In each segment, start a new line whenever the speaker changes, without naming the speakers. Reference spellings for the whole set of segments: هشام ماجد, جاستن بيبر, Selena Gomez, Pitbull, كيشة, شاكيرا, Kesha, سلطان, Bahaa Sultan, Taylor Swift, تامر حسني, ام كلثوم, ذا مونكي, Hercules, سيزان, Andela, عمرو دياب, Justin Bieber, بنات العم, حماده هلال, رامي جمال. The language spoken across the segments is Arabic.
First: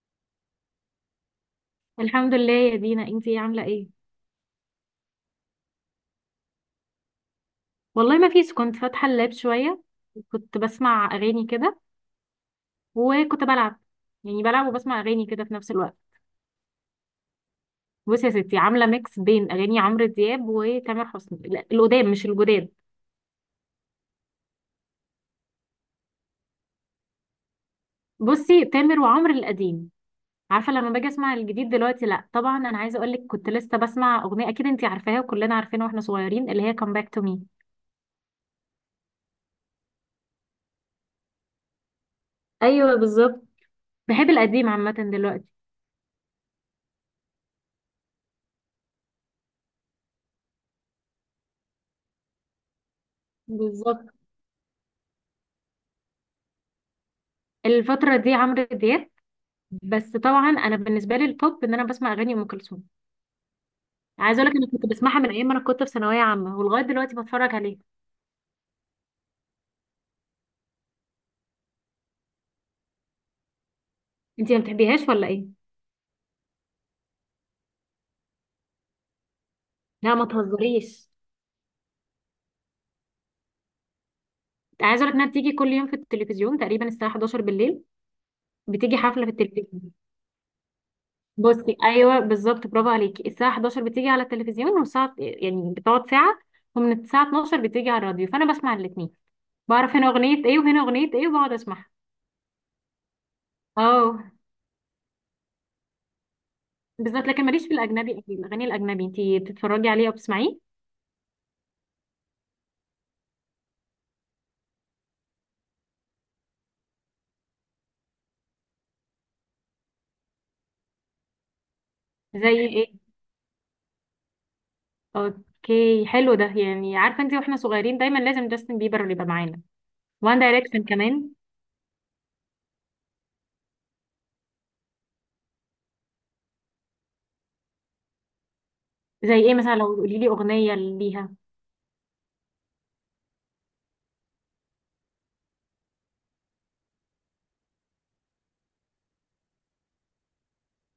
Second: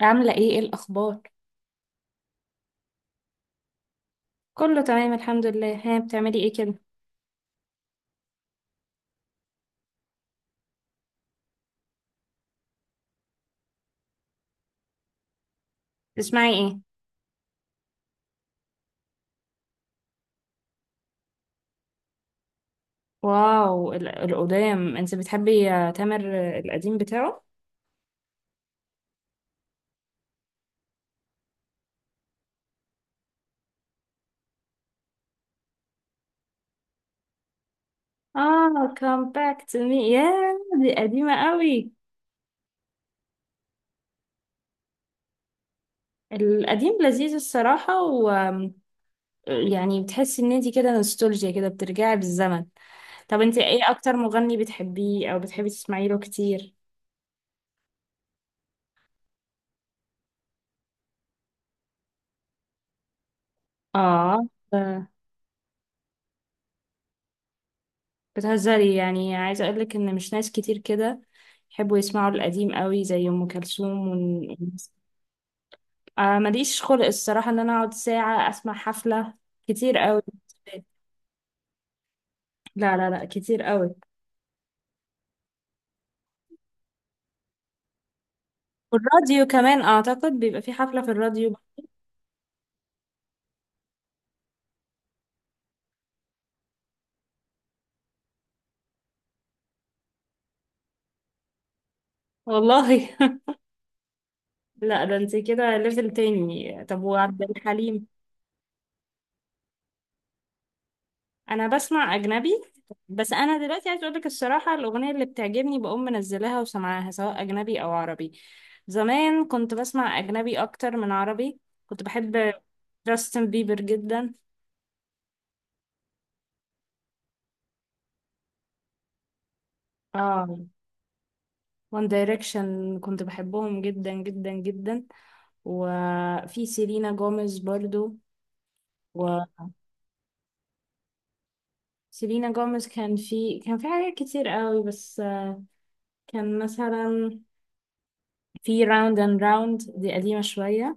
عاملة ايه ايه الأخبار؟
الحمد لله يا دينا، انتي ايه؟ عامله ايه؟
كله تمام الحمد لله. ها، بتعملي ايه كده؟
والله ما فيش، كنت فاتحه اللاب شويه، كنت بسمع اغاني كده، وكنت بلعب. يعني بلعب وبسمع اغاني كده في نفس الوقت.
بتسمعي ايه؟
بصي يا ستي، عامله ميكس بين اغاني عمرو دياب وتامر حسني، لا القدام مش الجداد.
واو. القدام انت بتحبي، تامر، القديم بتاعه؟
بصي، تامر وعمرو القديم. عارفه لما باجي اسمع الجديد دلوقتي لا طبعا. انا عايزه اقول لك كنت لسه بسمع اغنيه اكيد انتي عارفاها وكلنا عارفينها واحنا صغيرين، اللي هي كام باك تو مي.
اه، come back to me. يا دي قديمة قوي.
ايوه بالظبط. بحب القديم عامه دلوقتي.
القديم لذيذ الصراحة، و يعني بتحسي ان انت كده نوستالجيا كده، بترجعي بالزمن. طب انت ايه
بالظبط.
اكتر مغني بتحبيه او بتحبي تسمعي له كتير؟
الفترة دي عمرو دياب. بس طبعا انا بالنسبه لي التوب ان انا بسمع اغاني ام كلثوم.
اه.
عايزه اقول لك انا كنت بسمعها من ايام ما انا كنت في ثانويه عامه ولغايه دلوقتي بتفرج عليها.
بتهزري؟ يعني عايزة أقولك إن مش ناس كتير كده يحبوا يسمعوا القديم قوي زي أم كلثوم
انت ما بتحبيهاش ولا ايه؟
آه، ماليش خلق الصراحة إن أنا أقعد ساعة أسمع حفلة، كتير
لا
قوي.
ما تهزريش.
لا لا لا، كتير قوي.
عايزه اقول لك انها بتيجي كل يوم في التلفزيون تقريبا الساعه 11 بالليل. بتيجي حفله في
والراديو كمان
التلفزيون.
أعتقد بيبقى في حفلة في الراديو.
بصي ايوه بالظبط، برافو عليكي. الساعه 11 بتيجي على التلفزيون والساعه يعني بتقعد ساعه. ومن الساعه 12 بتيجي على الراديو، فانا بسمع الاثنين. بعرف هنا اغنيه ايه وهنا اغنيه ايه وبقعد اسمعها.
والله.
اه
لا، ده انت كده ليفل تاني. طب
بالظبط.
وعبد
لكن ماليش في
الحليم؟
الاجنبي أوي، الاغاني الاجنبي انت بتتفرجي عليه او بتسمعيه؟
انا بسمع اجنبي، بس انا دلوقتي عايز اقولك الصراحه، الاغنيه اللي بتعجبني بقوم منزلاها وسمعاها، سواء اجنبي او عربي. زمان كنت بسمع اجنبي اكتر من عربي. كنت
زي
بحب
ايه؟
جاستن بيبر جدا.
اوكي حلو، ده يعني عارفه انت واحنا صغيرين دايما لازم جاستن بيبر اللي يبقى معانا. وان
اه.
دايركشن كمان.
وان دايركشن كنت بحبهم جدا جدا جدا. وفي سيلينا جوميز برضو.
زي ايه مثلا؟ لو قولي لي اغنيه ليها.
وسيلينا جوميز كان في حاجات كتير قوي، بس كان مثلا في راوند اند راوند. دي قديمه شويه.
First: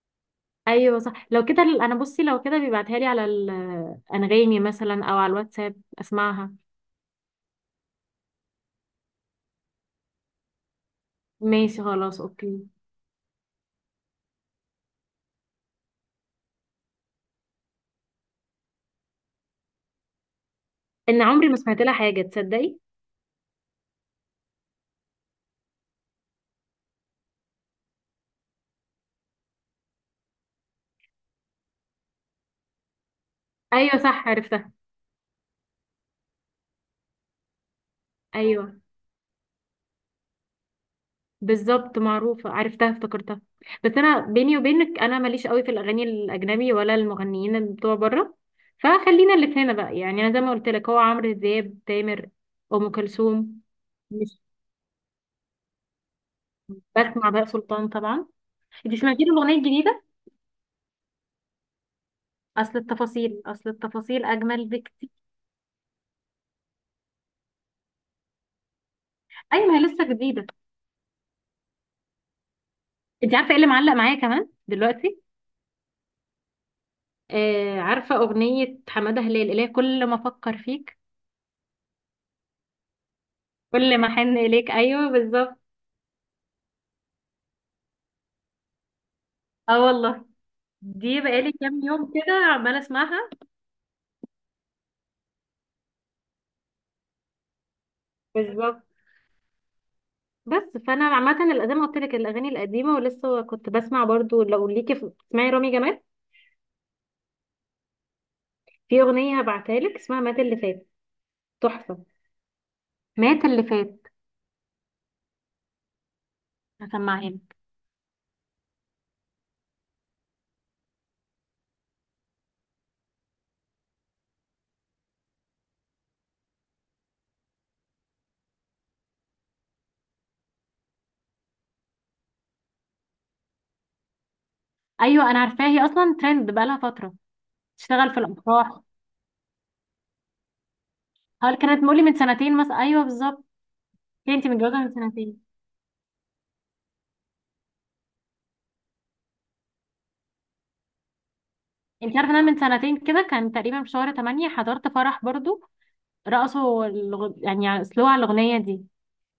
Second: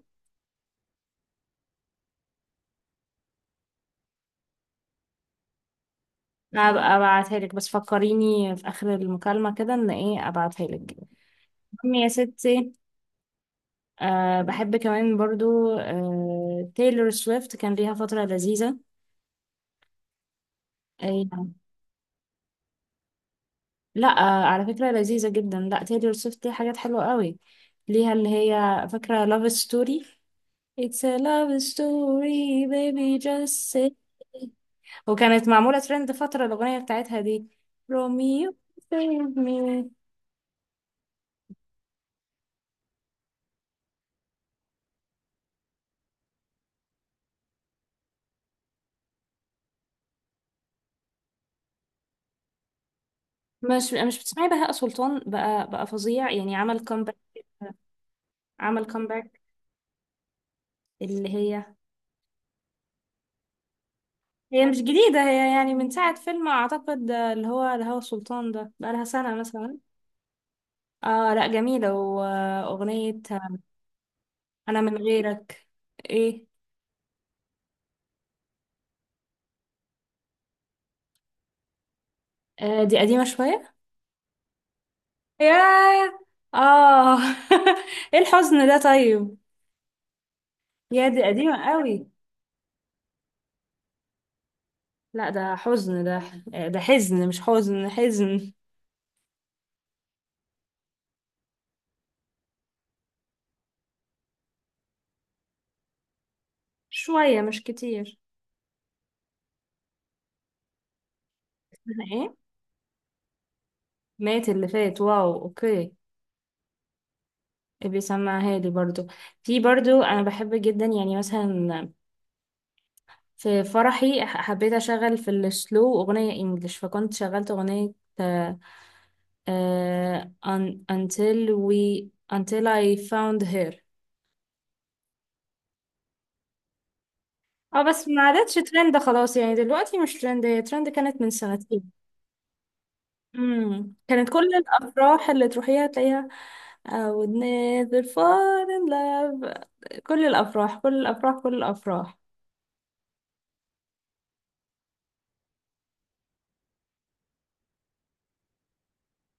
ايوه صح. لو كده انا بصي لو كده بيبعتها لي على الانغامي مثلا او على الواتساب اسمعها.
هبقى ابعتها لك، بس فكريني في اخر المكالمة كده ان ايه ابعتها لك.
ماشي
المهم يا
خلاص اوكي.
ستي، بحب كمان برضو، تايلور سويفت كان ليها فترة لذيذة.
ان
أي
عمري
نعم.
ما سمعت لها حاجه، تصدقي؟
لا، على فكرة لذيذة جدا. لا، تايلور سويفت ليها حاجات حلوة قوي، ليها اللي هي فاكرة love story. It's a love story, baby, just say.
ايوه صح، عرفتها.
وكانت معمولة ترند فترة، الأغنية بتاعتها دي. روميو.
ايوه
save me.
بالظبط، معروفة، عرفتها افتكرتها. بس انا بيني وبينك انا ماليش قوي في الاغاني الاجنبي ولا المغنيين اللي بتوع بره. فخلينا اللي في هنا بقى، يعني انا زي ما قلت لك هو عمرو دياب تامر ام كلثوم.
مش
مش،
بتسمعي بهاء سلطان؟ بقى فظيع يعني، عمل كومباك.
بسمع بقى سلطان طبعا.
عمل
انت سمعتي له
كومباك.
الاغنيه الجديده؟
اللي هي
اصل التفاصيل
هي
اجمل
مش
بكتير.
جديدة، هي يعني من ساعة فيلم أعتقد، اللي هو الهوى سلطان. ده بقى لها سنة
ايوه
مثلا.
ما هي لسه جديده.
اه لا، جميلة. وأغنية
انت عارفه ايه اللي معلق معايا كمان
أنا من
دلوقتي؟
غيرك. ايه.
آه، عارفه اغنيه حماده هلال اللي هي كل ما افكر فيك
آه، دي قديمة شوية.
كل ما احن اليك، ايوه بالظبط.
ياه. اه. ايه الحزن ده طيب.
اه والله،
يا
دي
دي
بقالي
قديمة
كام
قوي.
يوم كده عمالة اسمعها.
لا، ده حزن ده. ده حزن، مش حزن حزن.
بالظبط. بس فانا عامه، زي ما قلت لك الاغاني القديمه. ولسه كنت بسمع برضو، لو ليكي تسمعي رامي جمال،
شوية مش كتير.
في اغنيه هبعتها لك اسمها مات اللي فات، تحفه.
إيه.
مات اللي فات.
مات اللي فات. واو، اوكي.
هسمعها لك.
ابي سمعها لي برضو. في برضو انا بحب جدا يعني مثلا، في فرحي حبيت اشغل في السلو اغنية انجلش، فكنت شغلت اغنية. آه، until we until I found her.
ايوه انا عارفاها، هي اصلا ترند بقالها فترة.
اه، بس
تشتغل في
ما عادتش
الافراح.
ترند خلاص يعني، دلوقتي مش ترند. هي ترند كانت من
هل كانت
سنتين.
مولي من سنتين مثلا؟ ايوه بالظبط.
كانت
هي انت
كل
متجوزة من
الافراح
سنتين؟
اللي تروحيها تلاقيها. I would never fall in love. كل الافراح، كل الافراح، كل الافراح.
انت عارفة إن انا من سنتين كده كان تقريبا في شهر 8 حضرت فرح برضو. رقصوا يعني سلو على الاغنية دي،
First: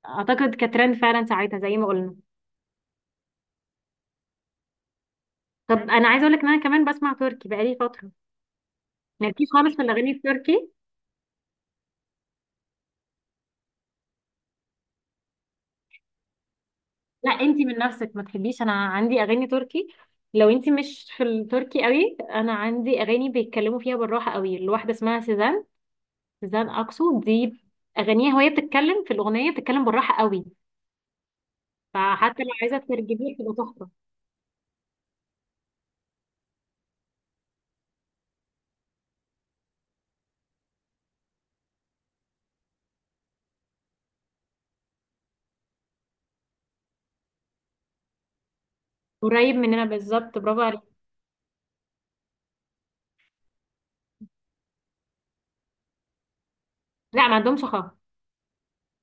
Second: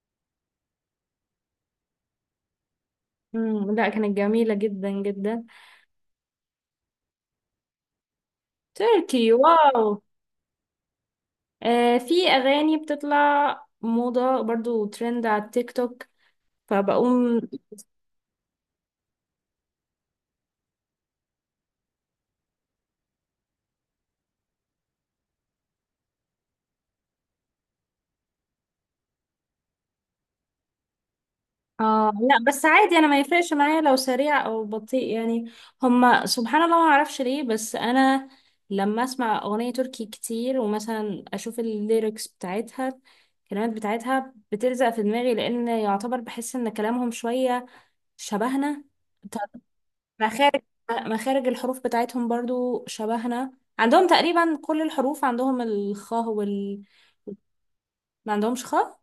اعتقد كترند فعلا ساعتها زي ما قلنا.
مم. لا، كانت جميلة جدا جدا.
طب انا عايزه اقول لك ان انا كمان بسمع تركي بقالي فتره.
تركي،
مالكيش خالص في
واو.
الاغاني التركي؟
آه، في أغاني بتطلع موضة برضو ترند على التيك توك،
لا
فبقوم.
انتي من نفسك ما تحبيش. انا عندي اغاني تركي. لو انتي مش في التركي قوي، انا عندي اغاني بيتكلموا فيها بالراحه قوي، الواحده اسمها سيزان. سيزان اكسو دي، اغانيها وهي بتتكلم في الاغنيه بتتكلم بالراحه قوي.
آه لا،
فحتى لو
بس
عايزه
عادي، أنا ما
تترجميه
يفرقش
بتبقى
معايا
تحفه.
لو سريع أو بطيء يعني. هما سبحان الله ما أعرفش ليه، بس أنا لما أسمع أغنية تركي كتير ومثلا أشوف الليركس بتاعتها، الكلمات بتاعتها بتلزق في دماغي، لأن يعتبر بحس إن كلامهم شوية شبهنا.
قريب مننا بالظبط، برافو
مخارج
عليك.
مخارج الحروف بتاعتهم برضو شبهنا. عندهم تقريبا كل الحروف، عندهم الخاء
لا ما عندهمش خالص.
ما عندهمش خاء.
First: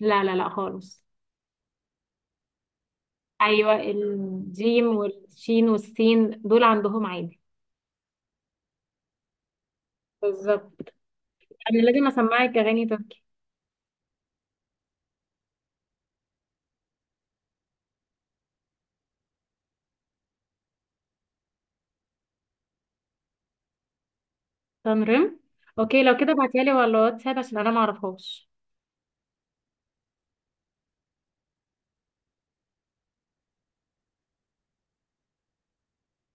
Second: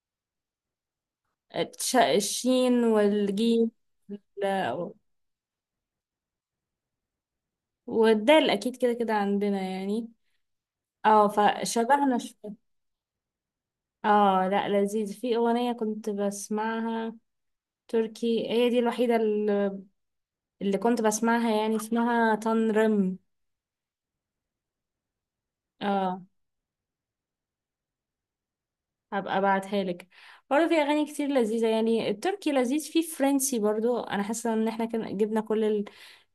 لا لا لا خالص.
الشين والجيم
ايوه
وال-
الجيم والشين والسين دول عندهم عادي.
والدال اكيد، كده كده عندنا يعني.
بالظبط.
اه،
انا لازم
فشبهنا
اسمعك
شوية.
اغاني تركي.
اه لا، لذيذ. في اغنية كنت بسمعها تركي، هي دي الوحيدة اللي كنت بسمعها، يعني اسمها تنرم.
تنرم. اوكي لو
اه،
كده ابعتيها لي ولا واتساب عشان انا ما اعرفهاش.
هبقى ابعتها لك. برضه في اغاني كتير لذيذه، يعني التركي لذيذ. في فرنسي برضه، انا حاسه ان احنا كان جبنا كل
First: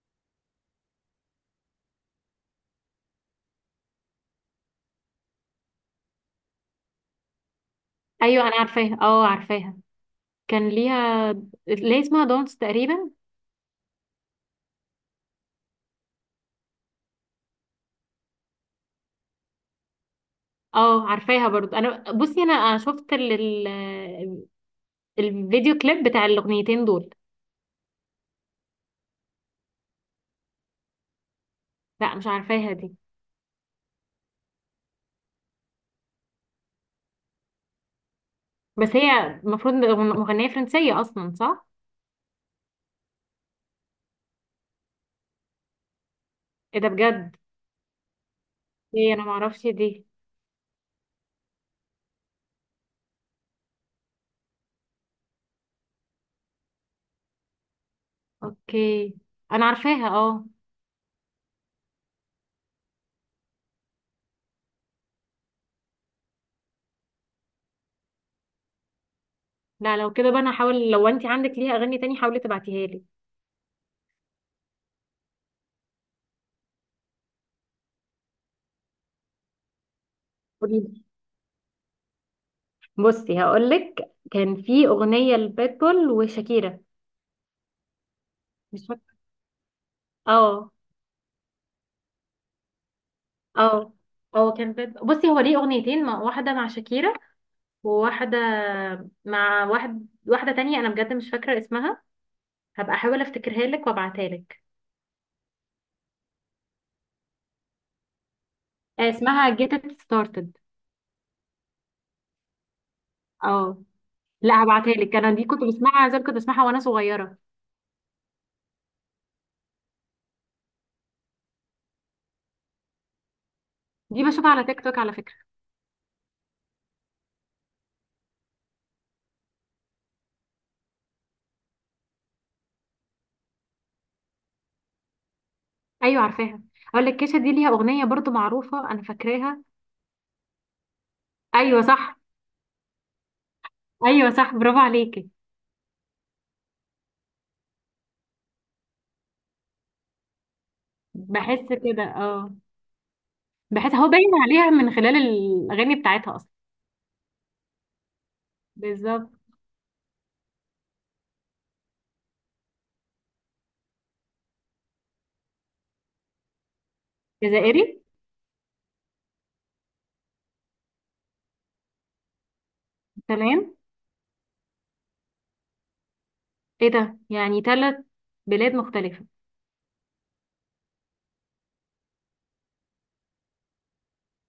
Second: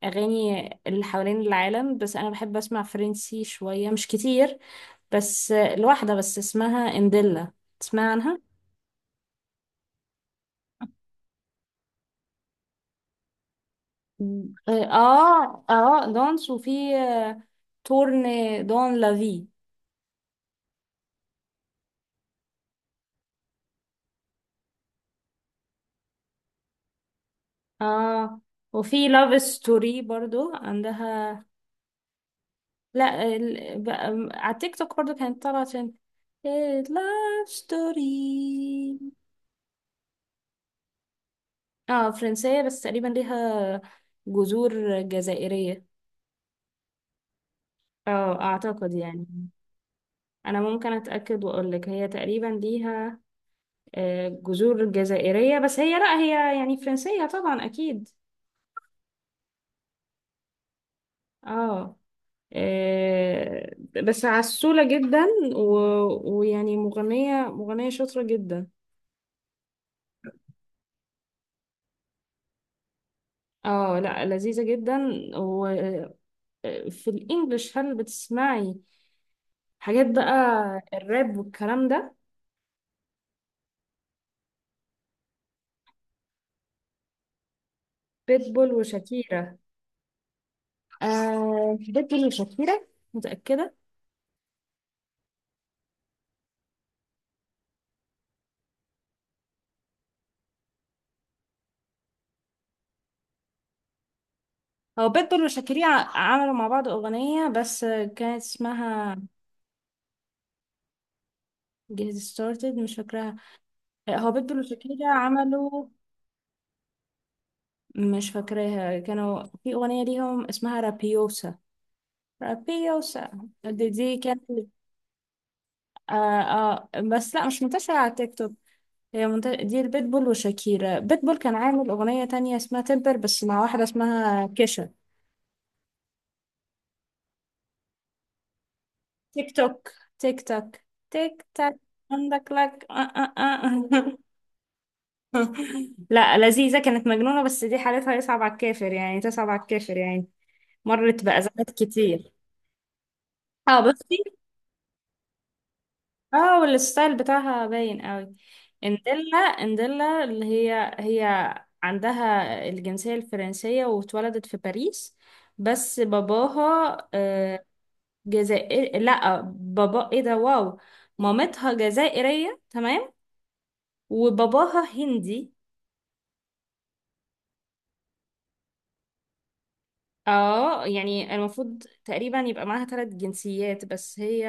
الاغاني اللي حوالين العالم، بس انا بحب اسمع فرنسي شويه مش كتير، بس الواحده بس اسمها انديلا. تسمع عنها؟
ايوه انا عارفاها، اه عارفاها. كان ليها، ليه اسمها دونس تقريبا.
مم. اه اه، دانس. وفي تورن، دون لافي.
اه عارفاها برضو. انا بصي انا شفت ال- الفيديو كليب بتاع الاغنيتين دول.
اه، وفي لاف ستوري برضو عندها.
لا مش عارفاها دي.
لا، على التيك توك برضو كانت طالعة عشان لاف
بس
ستوري.
هي المفروض مغنية فرنسية اصلا، صح؟
اه فرنسية، بس تقريبا ليها جذور جزائرية.
ايه ده بجد!
اه، اعتقد
ايه انا
يعني.
ما اعرفش دي.
انا ممكن اتأكد واقول لك، هي تقريبا ليها جذور جزائرية، بس هي، لا، هي يعني فرنسية طبعا اكيد.
اوكي، انا عارفاها اه.
اه. آه، بس عسولة جدا، ويعني مغنية شاطرة جدا.
لا لو كده بقى انا هحاول. لو انت عندك ليها اغاني تاني حاولي تبعتيها لي.
اه لا، لذيذة جدا. و... في الانجليش هل بتسمعي حاجات بقى؟
قولي لي.
الراب والكلام ده؟
بصي هقول لك كان في اغنيه لبيتبول وشاكيرا،
بيتبول
مش فاكره.
وشاكيرا.
اه.
آه، بيتبول وشاكيرا، متأكدة.
اه اه. كان بصي هو ليه اغنيتين، مع واحده مع شاكيرا، وواحده مع واحد واحده تانية انا بجد مش فاكره اسمها. هبقى احاول افتكرها لك وابعتها لك.
هو بيتبول وشاكيرا عملوا مع بعض أغنية، بس كانت
آه،
اسمها
اسمها get it started.
get started. مش فاكراها.
اه
هو بيتبول
لا هبعتها
وشاكيرا
لك، انا دي كنت
عملوا.
بسمعها زي ما كنت بسمعها وانا صغيره.
مش فاكراها. كانوا في أغنية ليهم اسمها رابيوسا. رابيوسا. دي
دي
كانت
بشوفها على تيك توك على فكره.
آه آه. بس لا، مش منتشرة على تيك توك. هي دي البيتبول وشاكيرا بيتبول كان عامل أغنية تانية اسمها تمبر، بس مع واحدة اسمها كيشا.
ايوه عارفاها. اقول لك كيشة دي ليها اغنيه برضو معروفه انا
تيك
فاكراها.
توك، تيك توك، تيك تاك.
ايوه صح.
عندك لك، آه آه. آه.
ايوه صح، برافو عليكي.
لا، لذيذة. كانت مجنونة، بس دي حالتها يصعب على الكافر يعني، تصعب على الكافر يعني. مرت
بحس
بأزمات
كده
كتير.
اه.
اه
بحس هو
بصي.
باين عليها من خلال الاغاني بتاعتها اصلا.
اه، والستايل بتاعها باين قوي.
بالظبط.
انديلا اللي هي عندها الجنسية الفرنسية، واتولدت في باريس. بس باباها،
جزائري.
جزائري. لا، بابا ايه ده؟ واو. مامتها جزائرية، تمام.
تمام.
وباباها هندي.
ايه ده؟ يعني ثلاث بلاد مختلفه.
اه، يعني المفروض تقريبا يبقى معاها ثلاث جنسيات، بس هي،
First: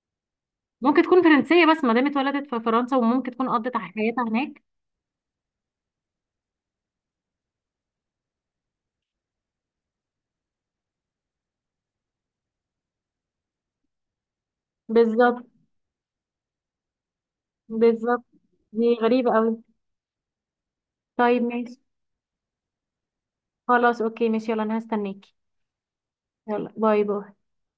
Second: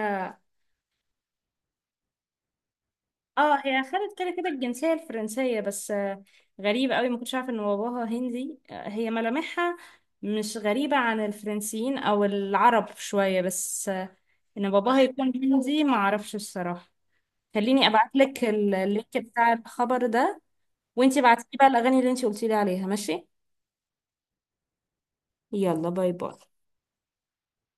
ممكن تكون فرنسيه بس ما دام اتولدت في فرنسا وممكن تكون
اه،
قضت
هي
على
خدت
حياتها
كده كده
هناك.
الجنسية الفرنسية. بس غريبة قوي، ما كنتش عارفة ان باباها هندي. هي ملامحها مش غريبة عن الفرنسيين او العرب شوية، بس ان باباها يكون
بالظبط.
هندي ما اعرفش الصراحة. خليني ابعت
بالظبط.
لك
دي
اللينك
غريبه
بتاع
قوي.
الخبر ده. وانتي
طيب
بعتي بقى
ماشي.
الاغاني اللي انتي قلتي لي عليها، ماشي؟
خلاص اوكي ماشي يلا انا هستناكي.
يلا، باي باي.
يلا باي باي.